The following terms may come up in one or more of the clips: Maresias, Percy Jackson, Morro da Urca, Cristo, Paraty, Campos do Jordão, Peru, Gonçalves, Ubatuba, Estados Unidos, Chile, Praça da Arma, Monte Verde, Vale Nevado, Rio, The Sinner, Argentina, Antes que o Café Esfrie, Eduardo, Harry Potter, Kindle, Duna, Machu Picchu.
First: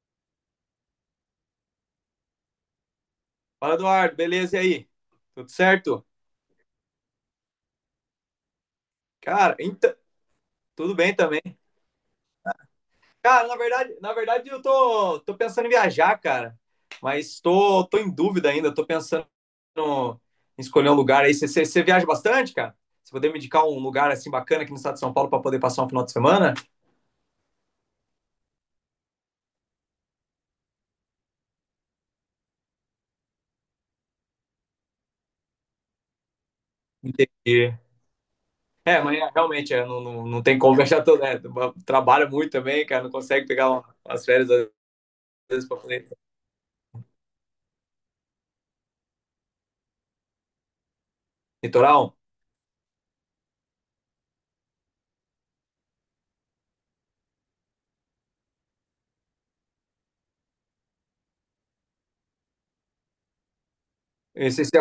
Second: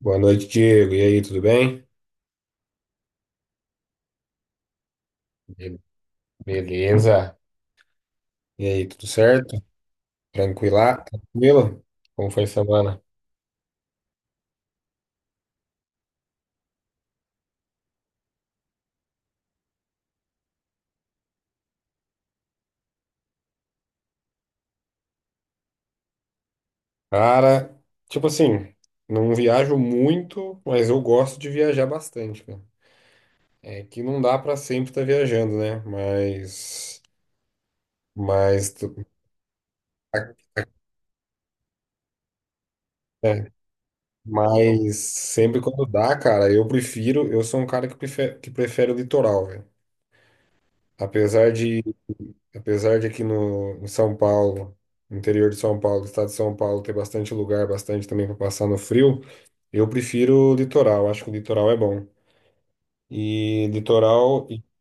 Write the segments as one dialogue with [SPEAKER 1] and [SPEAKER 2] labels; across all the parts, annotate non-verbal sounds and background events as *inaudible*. [SPEAKER 1] Boa noite, Diego. E aí, tudo bem?
[SPEAKER 2] Fala, Eduardo, beleza? E aí? Tudo
[SPEAKER 1] Be-
[SPEAKER 2] certo?
[SPEAKER 1] Beleza. E aí, tudo
[SPEAKER 2] Cara,
[SPEAKER 1] certo?
[SPEAKER 2] então, tudo
[SPEAKER 1] Tranquila?
[SPEAKER 2] bem também.
[SPEAKER 1] Tranquilo? Como foi a semana?
[SPEAKER 2] Cara, na verdade, eu tô pensando em viajar, cara. Mas tô em dúvida ainda, tô pensando no- em escolher um lugar aí. Você viaja bastante, cara? Você poder me indicar um lugar assim bacana aqui no estado de São Paulo para poder passar um final de semana?
[SPEAKER 1] Cara, tipo assim, não viajo muito, mas eu gosto de viajar bastante, cara. É que não dá pra sempre estar viajando, né?
[SPEAKER 2] Entendi.
[SPEAKER 1] Mas,
[SPEAKER 2] É,
[SPEAKER 1] tu-
[SPEAKER 2] mas é, realmente é, não tem como *laughs* viajar todo, né? Trabalha muito também, cara, não consegue
[SPEAKER 1] é,
[SPEAKER 2] pegar umas férias às
[SPEAKER 1] mas sempre
[SPEAKER 2] vezes para
[SPEAKER 1] quando
[SPEAKER 2] poder
[SPEAKER 1] dá, cara, eu prefiro, eu sou um cara que prefere o litoral, velho. Apesar de
[SPEAKER 2] litoral.
[SPEAKER 1] Apesar de aqui no, em São Paulo, no interior de São Paulo, do estado de São Paulo, ter bastante lugar, bastante também para passar no frio, eu prefiro o litoral. Acho que o litoral é bom. E
[SPEAKER 2] Eu
[SPEAKER 1] litoral,
[SPEAKER 2] não
[SPEAKER 1] e
[SPEAKER 2] sei se é,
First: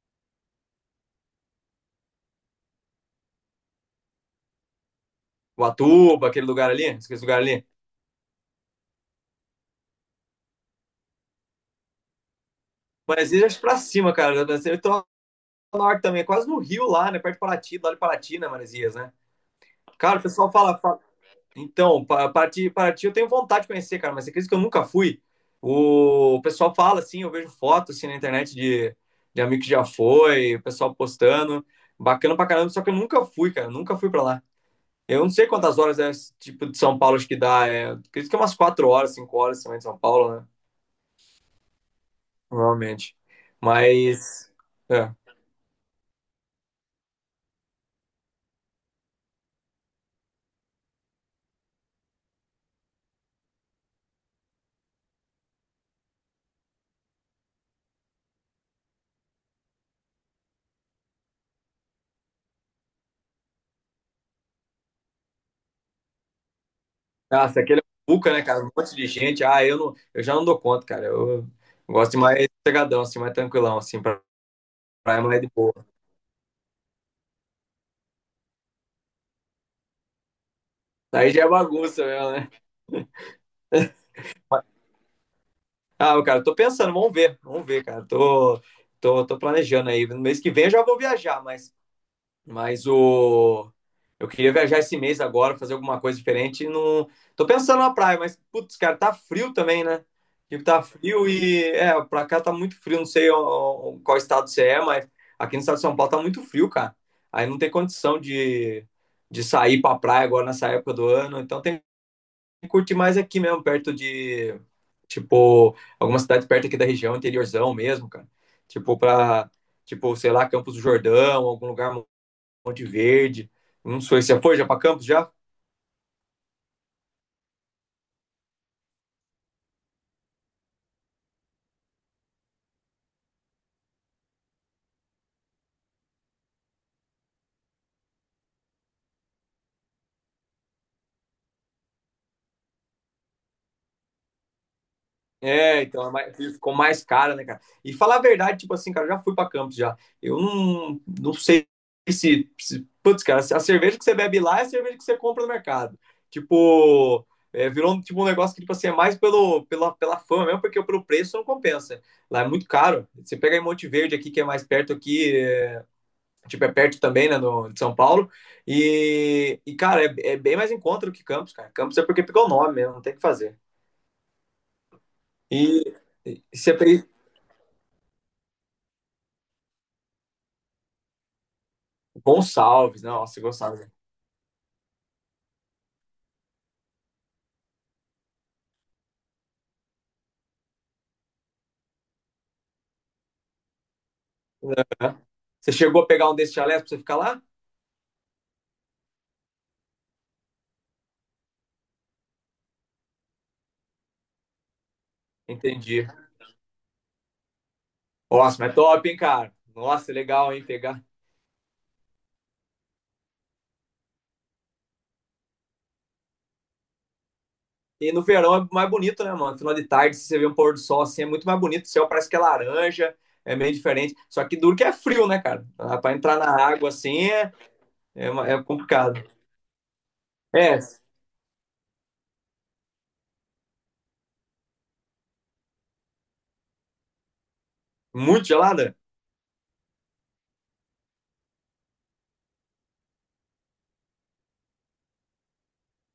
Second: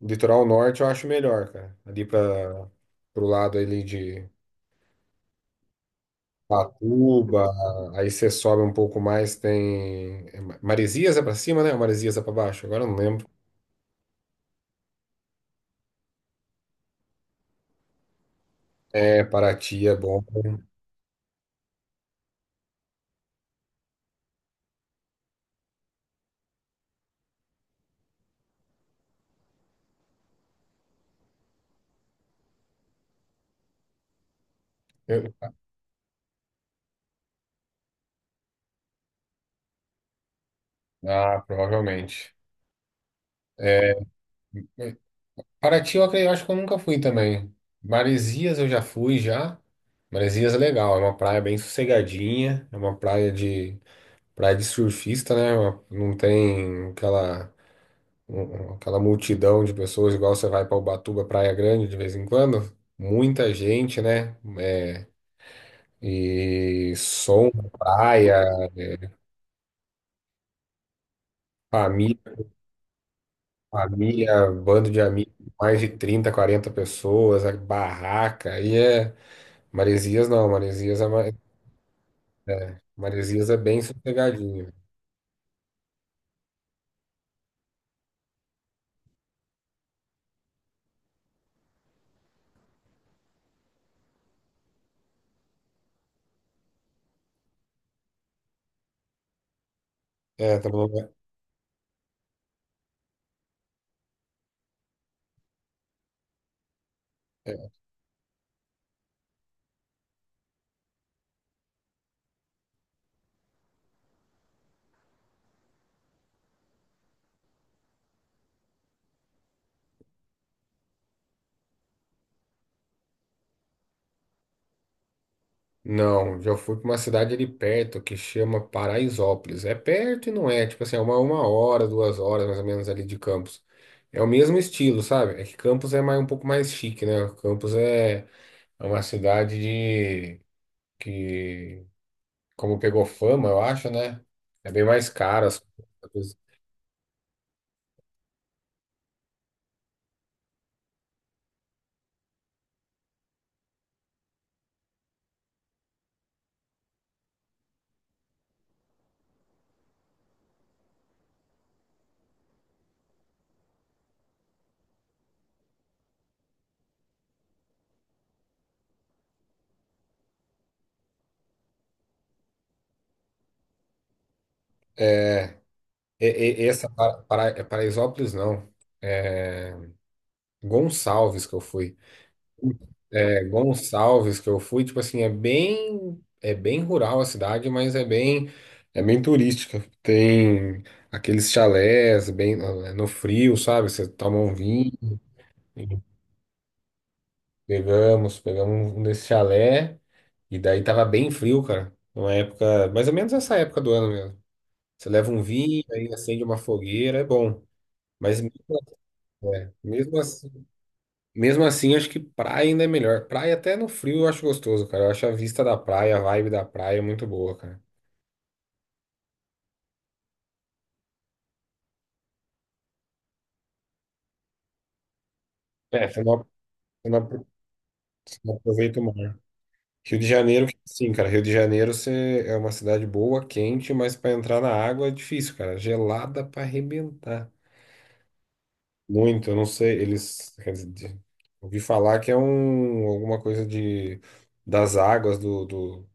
[SPEAKER 1] Litoral norte eu acho melhor, cara. Ali para Pro lado ali de
[SPEAKER 2] Ubatuba, aquele lugar ali, aquele lugar
[SPEAKER 1] Patuba,
[SPEAKER 2] ali.
[SPEAKER 1] aí você sobe um pouco mais, tem é Maresias é para cima, né? Ou Maresias é para baixo? Agora eu não lembro.
[SPEAKER 2] Maresias pra cima, cara. Eu tô lá no norte também, é quase no Rio lá, né? Perto de Paraty, lá de Paraty, né, Maresias, né?
[SPEAKER 1] É, Paraty é
[SPEAKER 2] Cara, o
[SPEAKER 1] bom.
[SPEAKER 2] pessoal fala. Então, Paraty, Paraty eu tenho vontade de conhecer, cara, mas você acredita que eu nunca fui? O pessoal fala, assim, eu vejo fotos, assim, na internet de amigo que já foi, o pessoal postando. Bacana pra caramba, só que eu nunca fui, cara. Eu Nunca fui pra lá. Eu não
[SPEAKER 1] Eu-
[SPEAKER 2] sei quantas horas é, tipo, de São Paulo acho que dá. É, acredito que é umas 4 horas, 5 horas também de São Paulo, né?
[SPEAKER 1] Ah, provavelmente.
[SPEAKER 2] Provavelmente.
[SPEAKER 1] É,
[SPEAKER 2] Mas. É.
[SPEAKER 1] Paraty, eu acho que eu nunca fui também. Maresias eu já fui já. Maresias é legal, é uma praia bem sossegadinha, é uma praia de surfista, né? Não tem aquela aquela multidão de pessoas igual você vai para Ubatuba, Praia Grande de vez em quando. Muita gente, né? É, e som,
[SPEAKER 2] Nossa, aquele é um buca, né, cara?
[SPEAKER 1] praia,
[SPEAKER 2] Um monte de gente. Ah, eu já não dou conta, cara. Eu gosto de
[SPEAKER 1] família,
[SPEAKER 2] mais sossegadão, assim, mais tranquilão, assim, pra
[SPEAKER 1] família, bando de
[SPEAKER 2] praia
[SPEAKER 1] amigos,
[SPEAKER 2] mais de boa.
[SPEAKER 1] mais de 30 40 pessoas, a barraca, e é Maresias não, Maresias é
[SPEAKER 2] Aí
[SPEAKER 1] mais
[SPEAKER 2] já é bagunça mesmo, né?
[SPEAKER 1] Maresias é bem sossegadinho.
[SPEAKER 2] Ah, cara, eu tô pensando, vamos ver, cara. Tô planejando aí. No mês que vem eu já vou viajar, mas o. Eu queria viajar esse mês agora, fazer alguma coisa diferente. Não. Tô pensando na praia, mas, putz, cara, tá frio também, né?
[SPEAKER 1] É,
[SPEAKER 2] Tipo,
[SPEAKER 1] tá
[SPEAKER 2] tá
[SPEAKER 1] bom, né?
[SPEAKER 2] frio e. É, pra cá tá muito frio, não sei ó, qual estado você é, mas aqui no estado de São Paulo tá muito frio, cara. Aí não tem
[SPEAKER 1] É.
[SPEAKER 2] condição de sair pra praia agora nessa época do ano. Então tem que curtir mais aqui mesmo, perto de. Tipo, alguma cidade perto aqui da região, interiorzão mesmo, cara. Tipo, pra. Tipo, sei lá, Campos do Jordão, algum lugar Monte Verde. Não sei, você foi já para Campos já?
[SPEAKER 1] Não, já fui para uma cidade ali perto que chama Paraisópolis. É perto e não é, tipo assim, é uma hora, 2 horas mais ou menos ali de Campos. É o mesmo estilo, sabe? É que Campos um pouco mais chique, né? Campos é uma cidade que, como pegou fama, eu acho, né? É bem mais caro as
[SPEAKER 2] É, então é
[SPEAKER 1] coisas.
[SPEAKER 2] ficou mais cara, né, cara? E falar a verdade, tipo assim, cara, eu já fui pra Campos já. Eu não sei se. Putz, cara, a cerveja que você bebe lá é a cerveja que você compra no mercado. Tipo, é, virou tipo, um negócio que, tipo assim, é mais pelo, pela fama mesmo, porque pelo preço não compensa. Lá é muito caro. Você pega em Monte Verde aqui, que é mais perto aqui, tipo, é perto também, né, no, de São Paulo. E cara, é bem mais encontro que Campos, cara. Campos é porque pegou o nome mesmo, não tem o que fazer.
[SPEAKER 1] É,
[SPEAKER 2] E, e você fez
[SPEAKER 1] Paraisópolis não, Gonçalves que eu fui.
[SPEAKER 2] Gonçalves, né? Nossa,
[SPEAKER 1] É
[SPEAKER 2] Gonçalves.
[SPEAKER 1] Gonçalves que eu fui, tipo assim, é bem rural a cidade, mas é bem turística. Tem aqueles chalés bem no frio, sabe? Você toma um vinho.
[SPEAKER 2] Né? Você
[SPEAKER 1] E
[SPEAKER 2] chegou a pegar um desses chalés pra você ficar lá?
[SPEAKER 1] pegamos um desse chalé e daí tava bem frio, cara. Uma época, mais ou menos essa época do ano mesmo. Você leva um vinho,
[SPEAKER 2] Entendi.
[SPEAKER 1] aí acende uma fogueira, é bom. Mas
[SPEAKER 2] Nossa,
[SPEAKER 1] mesmo,
[SPEAKER 2] mas
[SPEAKER 1] assim,
[SPEAKER 2] top, hein, cara?
[SPEAKER 1] é,
[SPEAKER 2] Nossa,
[SPEAKER 1] mesmo
[SPEAKER 2] legal, hein,
[SPEAKER 1] assim,
[SPEAKER 2] pegar.
[SPEAKER 1] Mesmo assim, acho que praia ainda é melhor. Praia até no frio eu acho gostoso, cara. Eu acho a vista da praia, a vibe da praia é muito boa, cara.
[SPEAKER 2] E no verão é mais bonito, né, mano? Final de tarde, se você vê um pôr do sol assim, é muito mais bonito. O céu parece que é laranja, é meio diferente. Só que duro que é frio, né, cara?
[SPEAKER 1] É,
[SPEAKER 2] Pra entrar na água
[SPEAKER 1] Você não
[SPEAKER 2] assim
[SPEAKER 1] apro- você não
[SPEAKER 2] é
[SPEAKER 1] aproveita o
[SPEAKER 2] complicado.
[SPEAKER 1] mar. Rio de Janeiro,
[SPEAKER 2] É,
[SPEAKER 1] sim, cara. Rio de Janeiro você é uma cidade boa, quente, mas para entrar na água é difícil, cara. Gelada para arrebentar.
[SPEAKER 2] muito gelada?
[SPEAKER 1] Muito, eu não sei. Eles, quer dizer, ouvi falar que é um, alguma coisa de, das águas do, do,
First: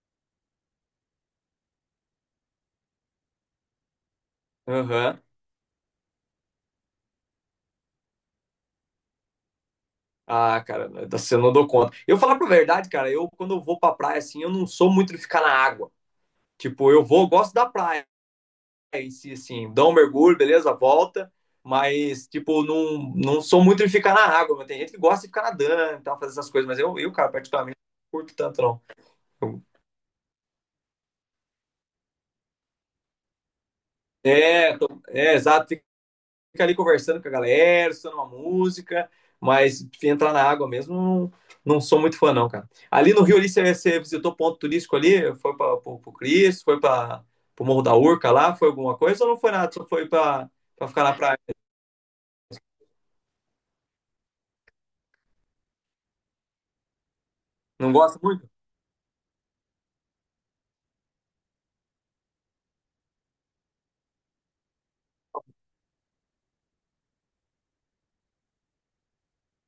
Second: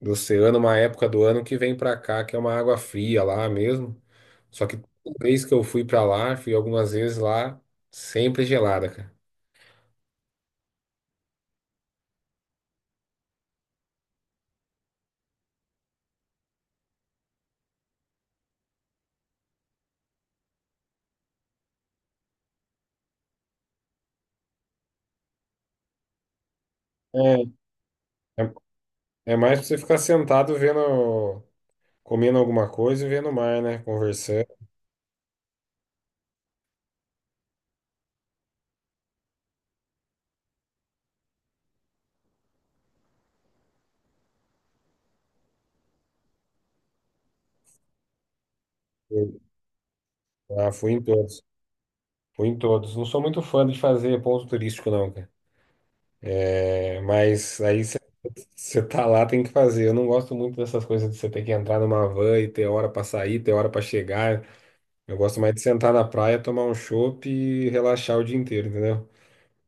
[SPEAKER 1] do oceano, uma época do ano que vem para cá, que é uma água fria lá mesmo. Só que toda
[SPEAKER 2] Aham.
[SPEAKER 1] vez que eu fui pra lá, fui algumas vezes lá, sempre gelada, cara.
[SPEAKER 2] Ah, cara, você não dou conta. Eu falar pra verdade, cara, eu quando eu vou pra praia, assim, eu não sou muito de ficar na água. Tipo, eu vou, eu gosto da praia em si, assim, dou um mergulho, beleza, volta. Mas, tipo, não sou muito de ficar na água. Mas tem gente que gosta de ficar nadando e tal, fazer essas coisas. Mas
[SPEAKER 1] É,
[SPEAKER 2] cara, particularmente, não curto
[SPEAKER 1] é,
[SPEAKER 2] tanto, não.
[SPEAKER 1] é mais
[SPEAKER 2] Eu-
[SPEAKER 1] pra você ficar sentado vendo, comendo alguma coisa e vendo o mar, né? Conversando.
[SPEAKER 2] É, é, exato. Fica ali conversando com a galera, estudando uma música, mas entrar na água mesmo, não, não sou muito fã, não, cara. Ali no Rio, ali, você visitou ponto turístico ali? Foi para o Cristo, foi para o Morro da Urca lá? Foi alguma coisa ou não foi nada? Só foi para
[SPEAKER 1] Ah, fui em
[SPEAKER 2] ficar na praia?
[SPEAKER 1] todos. Fui em todos. Não sou muito fã de fazer ponto turístico, não, cara. É, mas aí
[SPEAKER 2] Não gosta muito?
[SPEAKER 1] você tá lá, tem que fazer. Eu não gosto muito dessas coisas de você ter que entrar numa van e ter hora pra sair, ter hora pra chegar. Eu gosto mais de sentar na praia, tomar um chopp e relaxar o dia inteiro, entendeu?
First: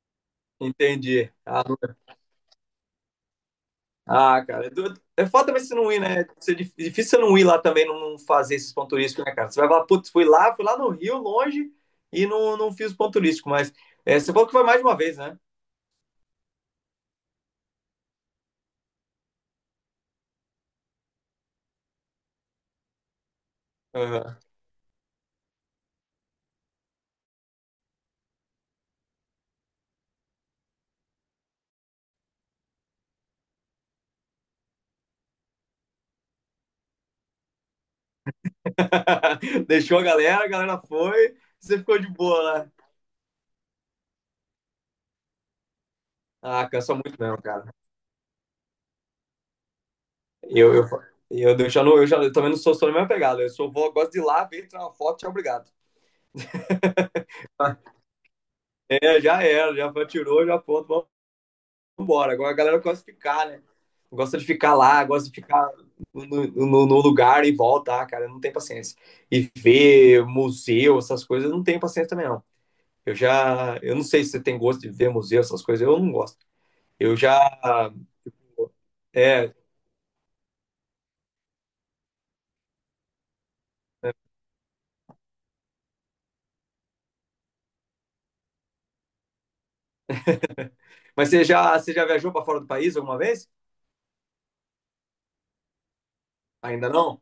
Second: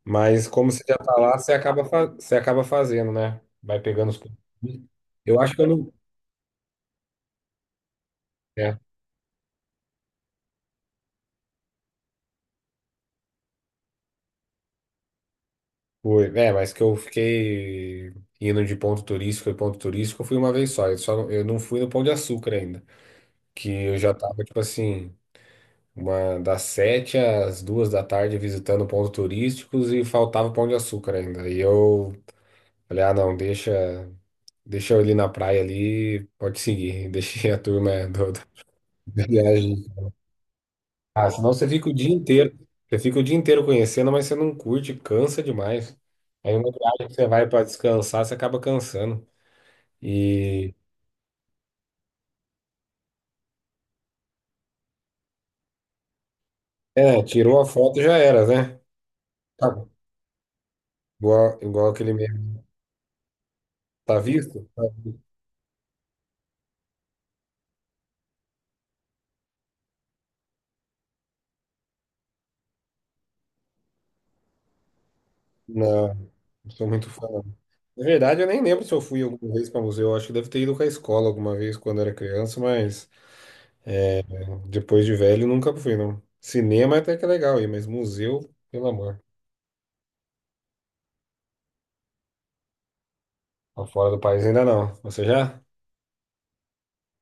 [SPEAKER 1] Mas como você já tá
[SPEAKER 2] Entendi.
[SPEAKER 1] lá, você acaba, você acaba fazendo, né? Vai pegando os.
[SPEAKER 2] Ah, cara, é é
[SPEAKER 1] Eu
[SPEAKER 2] foda
[SPEAKER 1] acho que
[SPEAKER 2] também
[SPEAKER 1] eu
[SPEAKER 2] você não
[SPEAKER 1] não.
[SPEAKER 2] ir, né? Isso é difícil você não ir lá também, não fazer esses
[SPEAKER 1] É,
[SPEAKER 2] pontos turísticos, né, cara? Você vai falar, putz, fui lá no Rio, longe, não, não fiz ponto turístico, mas é, você falou que foi mais de uma vez,
[SPEAKER 1] foi. É, mas que eu fiquei indo de ponto turístico e ponto turístico, eu fui uma vez só. Eu, só não, eu não fui no Pão de Açúcar ainda. Que eu já
[SPEAKER 2] né?
[SPEAKER 1] tava, tipo assim, uma, das 7 às 2 da tarde visitando pontos turísticos e faltava Pão de Açúcar ainda. E eu falei, ah, não, deixa eu ali na praia ali, pode seguir. *laughs* Deixei a turma da
[SPEAKER 2] *laughs*
[SPEAKER 1] viagem.
[SPEAKER 2] Deixou a galera
[SPEAKER 1] Ah,
[SPEAKER 2] foi,
[SPEAKER 1] senão você
[SPEAKER 2] você
[SPEAKER 1] fica o
[SPEAKER 2] ficou de
[SPEAKER 1] dia
[SPEAKER 2] boa
[SPEAKER 1] inteiro.
[SPEAKER 2] lá.
[SPEAKER 1] Você fica o dia inteiro conhecendo, mas você não curte, cansa demais. Aí
[SPEAKER 2] Ah,
[SPEAKER 1] uma
[SPEAKER 2] cansa
[SPEAKER 1] viagem que
[SPEAKER 2] muito
[SPEAKER 1] você
[SPEAKER 2] mesmo,
[SPEAKER 1] vai para
[SPEAKER 2] cara.
[SPEAKER 1] descansar, você acaba cansando. E
[SPEAKER 2] Eu, eu, eu já não, eu também não sou só na mesma pegada. Eu sou vou, gosto de ir lá, ver, tirar uma foto, tchau, obrigado.
[SPEAKER 1] é, tirou a foto já era, né?
[SPEAKER 2] É, já era,
[SPEAKER 1] Tá.
[SPEAKER 2] já foi, tirou, já pronto, vamos
[SPEAKER 1] Igual, igual aquele
[SPEAKER 2] embora. Agora a
[SPEAKER 1] mesmo.
[SPEAKER 2] galera gosta de ficar, né?
[SPEAKER 1] Tá
[SPEAKER 2] Gosta de
[SPEAKER 1] visto?
[SPEAKER 2] ficar
[SPEAKER 1] Tá.
[SPEAKER 2] lá, gosta de ficar no, no lugar e volta, ah, cara, não tem paciência. E ver museu, essas coisas, eu não tenho paciência também, não. Eu não sei se você tem gosto de ver museu, essas coisas, eu não
[SPEAKER 1] Não,
[SPEAKER 2] gosto.
[SPEAKER 1] não sou muito
[SPEAKER 2] Eu
[SPEAKER 1] fã,
[SPEAKER 2] já,
[SPEAKER 1] não. Na verdade, eu nem lembro se eu fui alguma
[SPEAKER 2] é,
[SPEAKER 1] vez para museu. Eu acho que deve ter ido com a escola alguma vez quando era criança, mas depois de velho nunca fui, não. Cinema é até que é legal aí, mas museu, pelo amor.
[SPEAKER 2] Mas você já viajou para fora do país alguma vez?
[SPEAKER 1] Pra fora do país ainda não. Você já?
[SPEAKER 2] Ainda não?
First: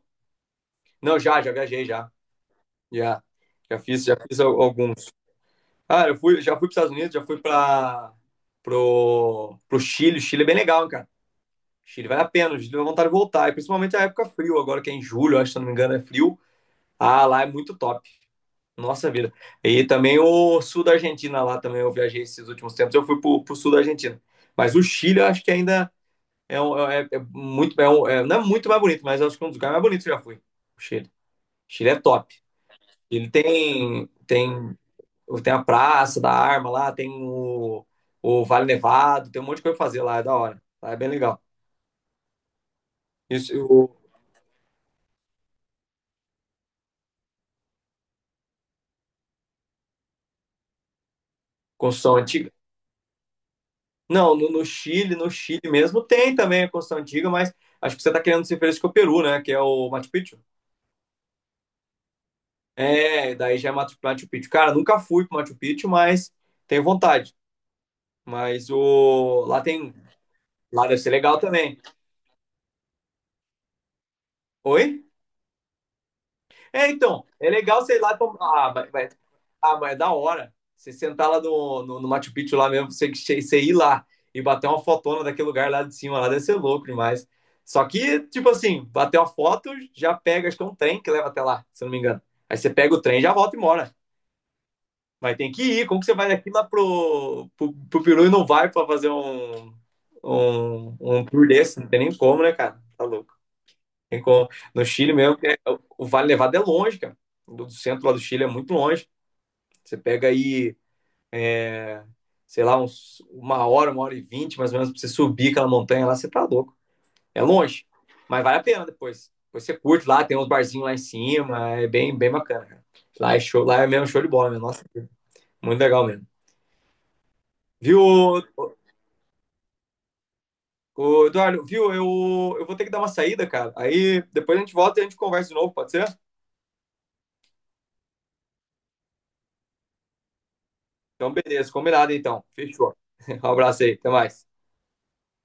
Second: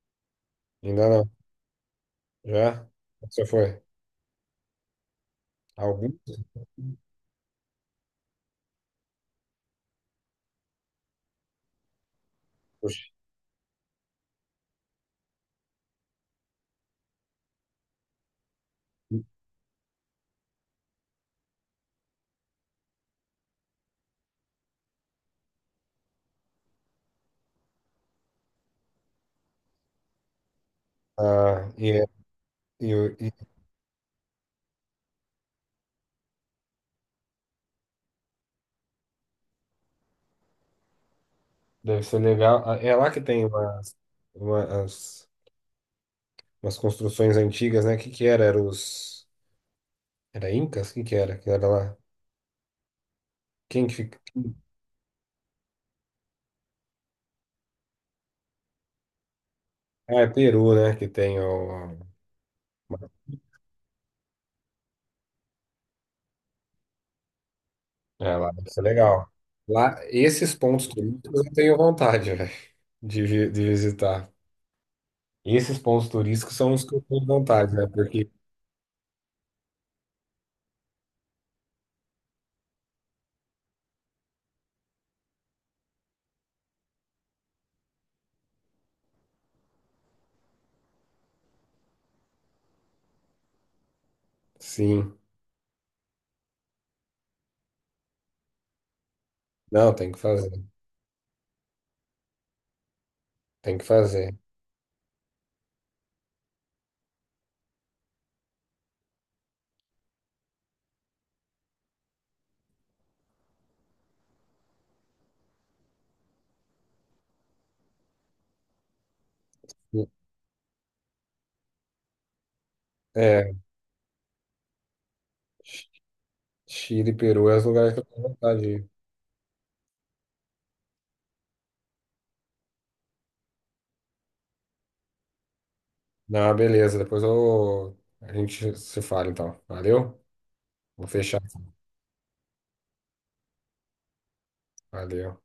[SPEAKER 1] Ainda
[SPEAKER 2] Não,
[SPEAKER 1] não.
[SPEAKER 2] já, já viajei, já.
[SPEAKER 1] Já?
[SPEAKER 2] Já,
[SPEAKER 1] Você foi?
[SPEAKER 2] já fiz alguns. Ah, eu
[SPEAKER 1] Alguns?
[SPEAKER 2] fui, já fui para os Estados Unidos, já fui para pro Chile. O Chile é bem legal, hein, cara. O Chile vale a pena, o Chile dá
[SPEAKER 1] Poxa.
[SPEAKER 2] vontade de voltar. E principalmente a época frio, agora que é em julho, eu acho, se eu não me engano, é frio. Ah, lá é muito top. Nossa vida. E também o sul da Argentina lá também, eu viajei esses últimos tempos. Eu fui pro sul da Argentina. Mas o Chile, eu acho que ainda é, é, é muito, é um, não é muito mais bonito, mas acho que é um dos lugares mais bonitos que eu já fui. O Chile.
[SPEAKER 1] Ah,
[SPEAKER 2] Chile
[SPEAKER 1] e,
[SPEAKER 2] é
[SPEAKER 1] é-
[SPEAKER 2] top.
[SPEAKER 1] e, o-
[SPEAKER 2] Ele
[SPEAKER 1] e
[SPEAKER 2] tem a Praça da Arma lá, tem o Vale Nevado, tem um monte de coisa pra fazer lá, é da hora. Lá é bem legal.
[SPEAKER 1] Deve ser legal. Ah, é lá que tem
[SPEAKER 2] Isso, o,
[SPEAKER 1] umas, umas construções antigas, né? O que que era? Era os... Era Incas? O que que era? Que era lá?
[SPEAKER 2] construção antiga.
[SPEAKER 1] Quem que fica?
[SPEAKER 2] Não, no Chile mesmo tem também a construção antiga, mas acho que você tá querendo se referir com o Peru, né? Que é o Machu
[SPEAKER 1] Ah, é
[SPEAKER 2] Picchu.
[SPEAKER 1] Peru, né? Que tem o...
[SPEAKER 2] É, daí já é Machu Picchu. Cara, nunca fui pro Machu Picchu, mas tenho vontade.
[SPEAKER 1] É, lá
[SPEAKER 2] Mas
[SPEAKER 1] deve ser legal.
[SPEAKER 2] o, lá tem.
[SPEAKER 1] Lá, esses
[SPEAKER 2] Lá
[SPEAKER 1] pontos
[SPEAKER 2] deve ser legal
[SPEAKER 1] turísticos eu tenho
[SPEAKER 2] também.
[SPEAKER 1] vontade, *laughs* velho, de, de visitar.
[SPEAKER 2] Oi?
[SPEAKER 1] Esses pontos turísticos são os
[SPEAKER 2] É,
[SPEAKER 1] que eu
[SPEAKER 2] então,
[SPEAKER 1] tenho
[SPEAKER 2] é
[SPEAKER 1] vontade,
[SPEAKER 2] legal
[SPEAKER 1] né?
[SPEAKER 2] sei lá.
[SPEAKER 1] Porque,
[SPEAKER 2] Tomar. Ah, mas é da hora. Você sentar lá no Machu Picchu lá mesmo, você ir lá e bater uma fotona daquele lugar lá de cima, lá deve ser louco demais. Só que, tipo assim, bater uma foto, já pega, acho que é um trem que leva até lá, se eu não me engano. Aí você pega o trem, já volta e mora.
[SPEAKER 1] sim.
[SPEAKER 2] Mas tem que ir. Como que você vai daqui lá pro Peru e não vai pra fazer
[SPEAKER 1] Não, tem que fazer.
[SPEAKER 2] um tour desse? Não tem nem como, né, cara? Tá louco.
[SPEAKER 1] Tem que
[SPEAKER 2] Tem
[SPEAKER 1] fazer.
[SPEAKER 2] como- No Chile mesmo, o Vale Nevado é longe, cara. Do do centro lá do Chile é muito longe. Você pega aí, é, sei lá, uma hora e 20, mais ou menos, pra você subir aquela montanha lá, você tá louco. É longe, mas vale a pena depois. Depois você curte lá, tem uns barzinhos lá em cima, bem bacana, cara. Lá é
[SPEAKER 1] É.
[SPEAKER 2] show, lá é mesmo show de bola, meu. Nossa, muito legal mesmo.
[SPEAKER 1] Chile, Peru é os lugares que
[SPEAKER 2] Viu,
[SPEAKER 1] eu tenho
[SPEAKER 2] ô-
[SPEAKER 1] vontade de ir.
[SPEAKER 2] ô, Eduardo? Viu? Eu vou ter que dar uma saída, cara. Aí depois a gente volta e a gente conversa de novo, pode ser?
[SPEAKER 1] Não, beleza. Depois eu... a gente se fala, então. Valeu? Vou
[SPEAKER 2] Então,
[SPEAKER 1] fechar.
[SPEAKER 2] beleza, combinado então. Fechou. *laughs* Um abraço aí, até mais.
[SPEAKER 1] Valeu.